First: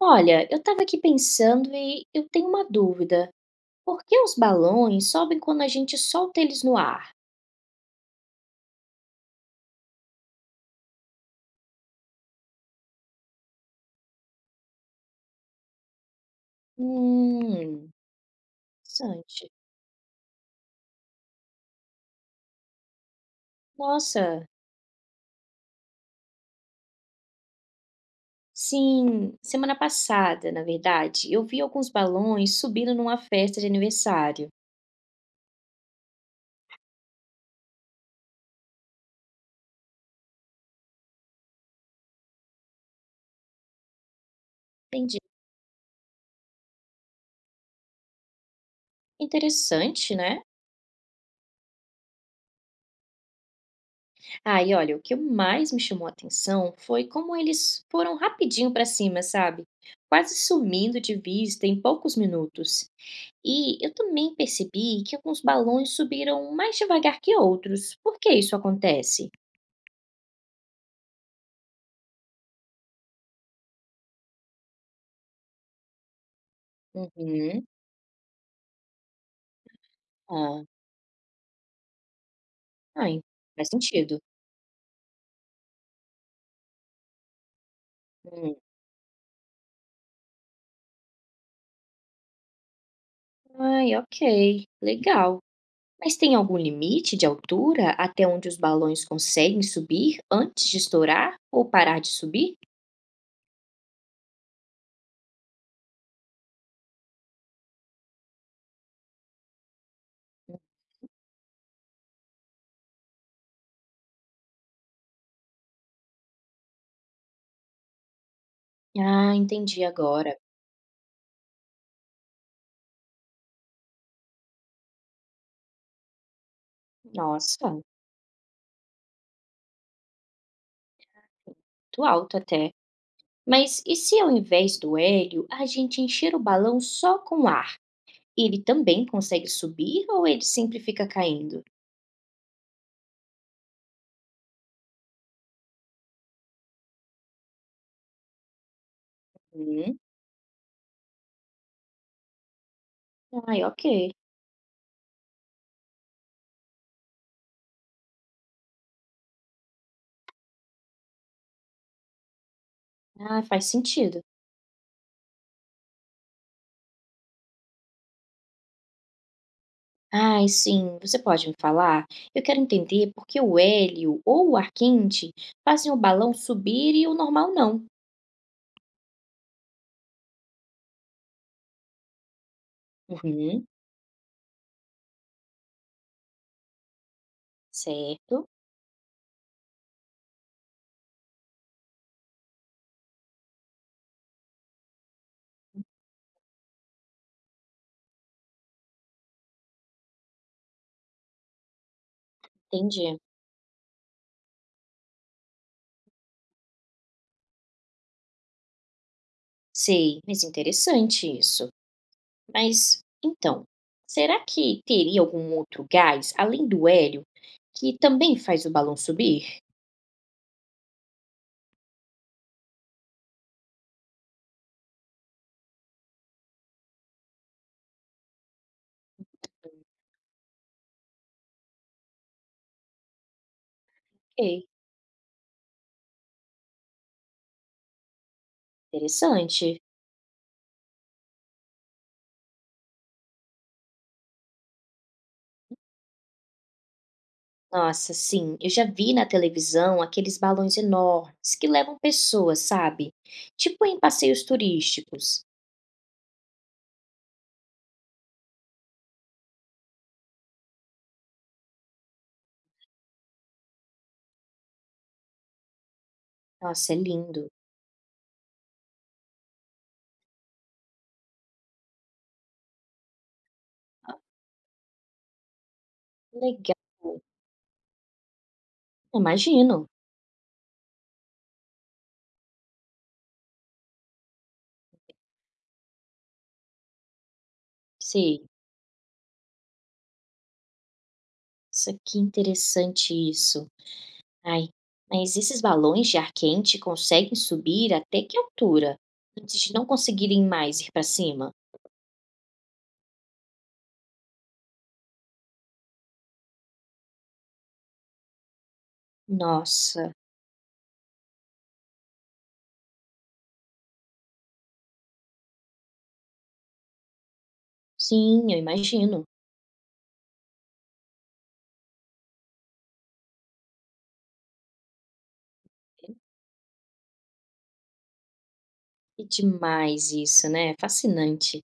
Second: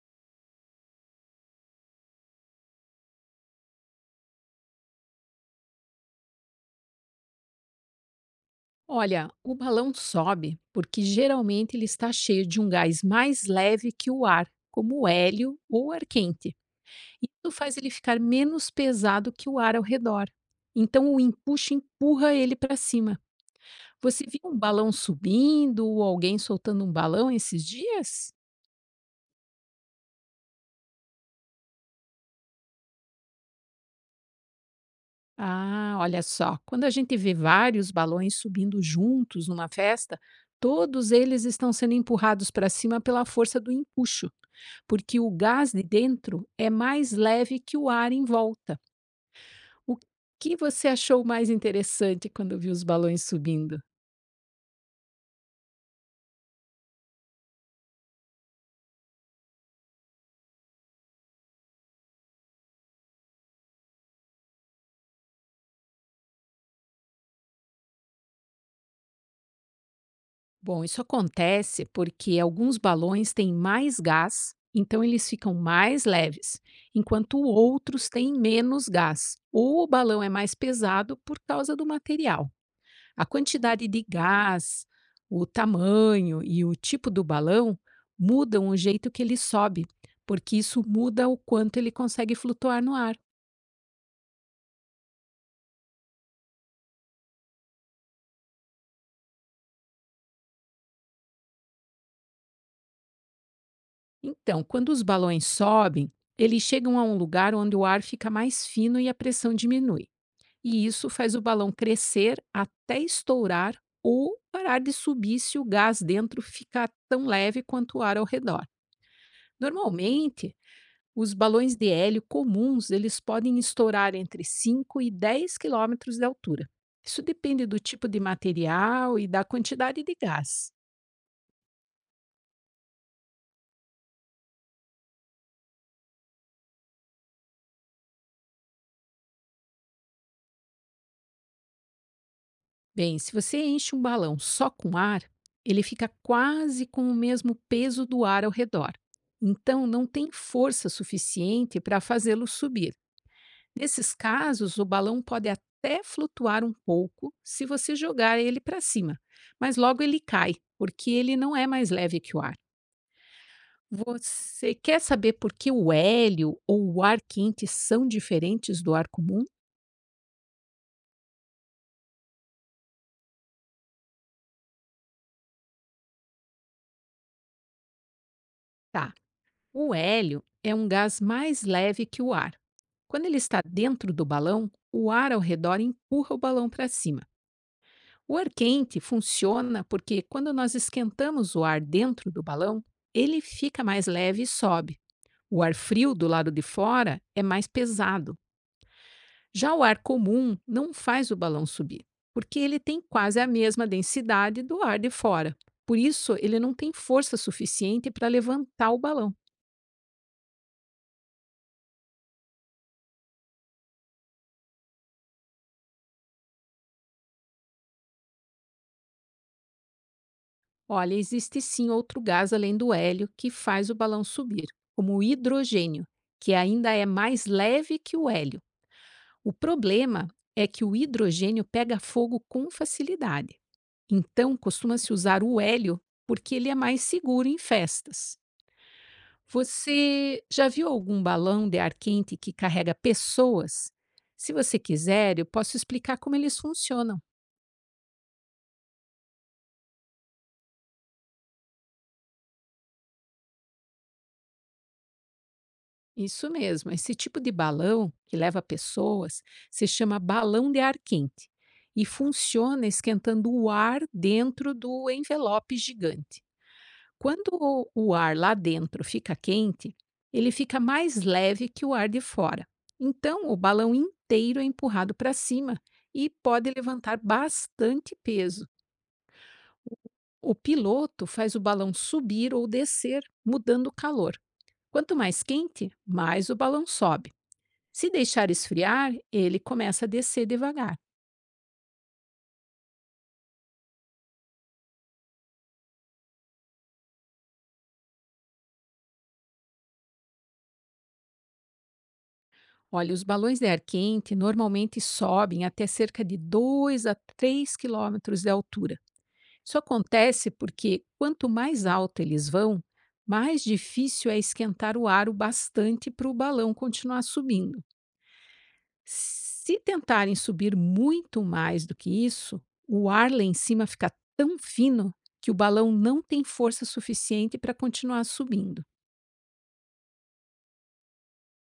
Olha, eu estava aqui pensando e eu tenho uma dúvida. Por que os balões sobem quando a gente solta eles no ar? Olha, o balão sobe porque geralmente ele está cheio de um gás mais leve que o ar, como o hélio ou ar quente. Isso Hum, faz ele ficar menos pesado que interessante. o ar ao redor. Então o empuxo empurra ele para cima. Você Nossa, viu um balão subindo ou alguém soltando um balão esses dias? sim, semana passada, na verdade, eu vi alguns balões subindo numa festa de aniversário. Ah, olha só, quando a gente vê vários balões subindo juntos numa festa, todos eles estão sendo empurrados para cima pela força do empuxo, Entendi. porque o gás de dentro é mais leve que o ar em volta. O Interessante, né? que você achou mais interessante quando viu os balões subindo? Ah, e olha, o que mais me chamou a atenção foi como eles foram rapidinho para cima, sabe? Quase sumindo de vista em poucos minutos. E eu também percebi que alguns balões subiram mais devagar que outros. Por que isso acontece? Bom, isso acontece porque alguns balões têm mais gás, então eles ficam mais leves, enquanto Uhum. outros têm menos gás, ou o balão é mais Ah, pesado por causa do material. ai, A faz quantidade de sentido. gás, o tamanho e o tipo do balão Hum. mudam o jeito que ele sobe, porque isso muda o quanto ele consegue flutuar no ar. Ai, ok, legal. Mas tem algum limite de altura até onde os balões conseguem subir antes de estourar ou parar de subir? Então, quando os balões sobem, eles chegam a um lugar onde o ar fica mais fino e a pressão diminui. E isso faz o balão crescer até estourar ou parar de subir se o gás dentro ficar tão leve quanto o ar ao redor. Ah, entendi agora. Normalmente, os balões de hélio comuns, eles podem estourar entre 5 e 10 quilômetros de altura. Isso depende do Nossa, tipo de material e da quantidade de gás. muito alto até. Mas e se ao invés do hélio a gente encher o balão só com ar? E ele também consegue subir ou ele sempre fica caindo? Bem, se você enche um balão só com ar, ele fica quase com o mesmo peso do ar ao redor. Então, Hum, não tem força suficiente para fazê-lo subir. ai, ok. Nesses casos, o balão pode até flutuar um pouco se você jogar ele para cima, mas logo ele cai, porque ele não é mais leve que o ar. Ah, faz sentido. Você quer saber por que o hélio ou o ar quente são diferentes do ar comum? Ai, sim, você pode me falar? Eu quero entender por que o hélio ou o ar quente fazem o balão subir e o normal não. Tá. O hélio é um gás mais leve que o ar. Quando ele está Uhum, dentro do balão, o ar ao redor empurra o balão para cima. O certo, ar quente funciona porque quando nós esquentamos o ar dentro do balão, ele fica mais leve e sobe. O ar frio do lado de fora é mais pesado. Já o ar comum não faz o balão subir, porque ele tem entendi. quase a mesma densidade do ar de fora. Por isso, ele não tem força suficiente para levantar o balão. Sei, mas interessante isso. Mas então, será que teria algum outro gás além do hélio que também faz o balão subir? Olha, existe sim outro gás além do hélio que faz o balão subir, como o hidrogênio, que ainda é mais leve que o hélio. O problema é que o hidrogênio pega fogo com facilidade. Então, Ok, costuma-se usar o hélio porque ele é mais seguro em festas. interessante. Você já viu algum balão de ar quente que carrega pessoas? Se você quiser, eu posso explicar como eles funcionam. Nossa, sim, eu já vi na televisão aqueles balões enormes que levam pessoas, sabe? Tipo em passeios turísticos. Isso mesmo, esse tipo de balão que leva pessoas se chama balão de ar quente e funciona esquentando o ar dentro do envelope gigante. Nossa, é Quando lindo. o ar lá dentro fica quente, ele fica mais leve que o ar de fora. Então, o balão inteiro é empurrado para cima e pode Legal. levantar bastante peso. Imagino. O piloto faz o balão subir ou descer, mudando o calor. Quanto mais quente, mais o balão sobe. Se Sei. deixar esfriar, ele começa a descer devagar. Isso aqui é interessante isso. Ai, mas esses balões de ar quente conseguem subir até que altura? Antes de não conseguirem mais ir para cima? Olha, os balões de ar quente normalmente sobem até cerca de 2 a 3 quilômetros de altura. Isso Nossa, acontece porque quanto mais alto eles vão, mais difícil é esquentar o ar o bastante para o balão continuar subindo. sim, eu imagino. Se tentarem subir muito mais do que isso, o ar lá em cima fica tão fino que o balão não tem força suficiente para continuar subindo. É demais isso, né? Fascinante.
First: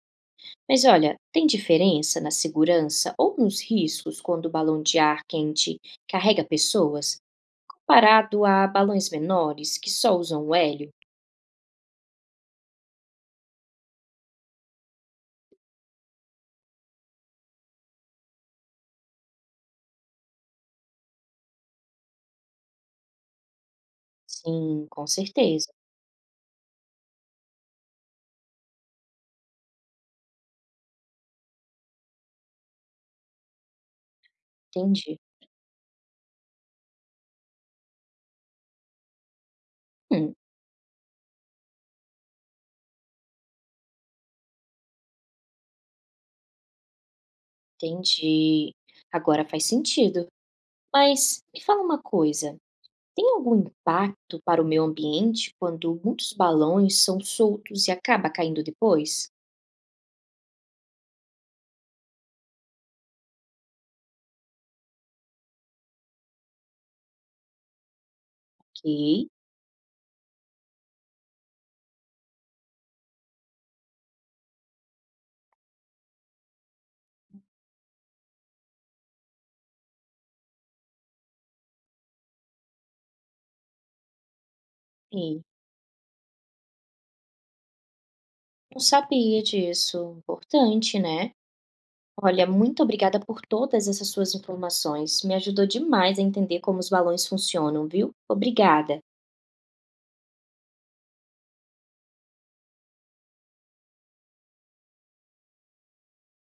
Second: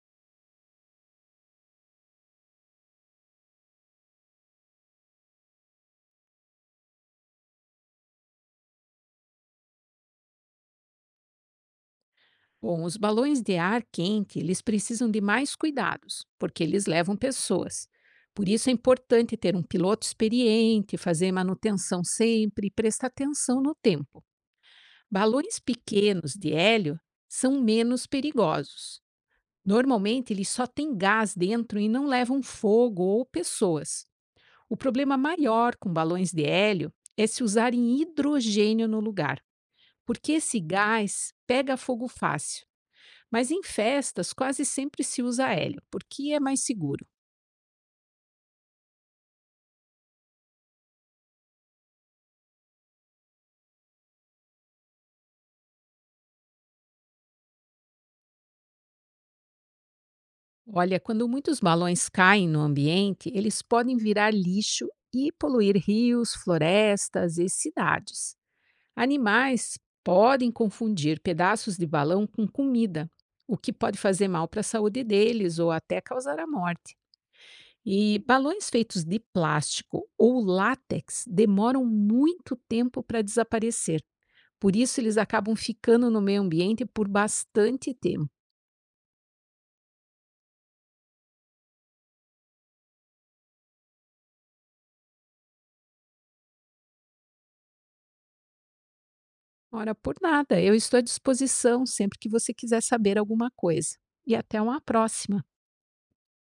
Mas olha, tem diferença na segurança ou nos riscos quando o balão de ar quente carrega pessoas, comparado a balões menores que só usam o hélio? Bom, os balões de ar quente, eles precisam de mais cuidados, porque eles levam pessoas. Por isso é importante ter um piloto experiente, fazer manutenção sempre e prestar atenção no tempo. Sim, com Balões certeza. pequenos de hélio são menos perigosos. Normalmente eles só têm gás dentro e não levam fogo ou pessoas. O problema Entendi. maior com balões de hélio é se usarem hidrogênio no lugar, porque Hum, esse gás pega fogo fácil, mas em festas, quase sempre se usa hélio, porque é mais seguro. entendi. Agora faz sentido. Mas me fala uma coisa: tem algum impacto para o meio ambiente quando muitos balões são soltos e acaba caindo depois? Olha, quando muitos balões caem no ambiente, eles podem virar lixo e poluir rios, florestas e cidades. Ok, Animais podem confundir pedaços de balão com comida, o que pode fazer mal para a saúde deles ou até causar a morte. E balões feitos de plástico ou látex demoram muito tempo para desaparecer. Por isso, eles ok. acabam ficando no meio ambiente por bastante tempo. Não sabia disso. Importante, né? Olha, muito obrigada por todas essas suas informações. Me ajudou demais a entender como os balões funcionam, viu? Obrigada. Ora, por nada, eu estou à disposição sempre que você quiser saber alguma coisa. E até uma próxima!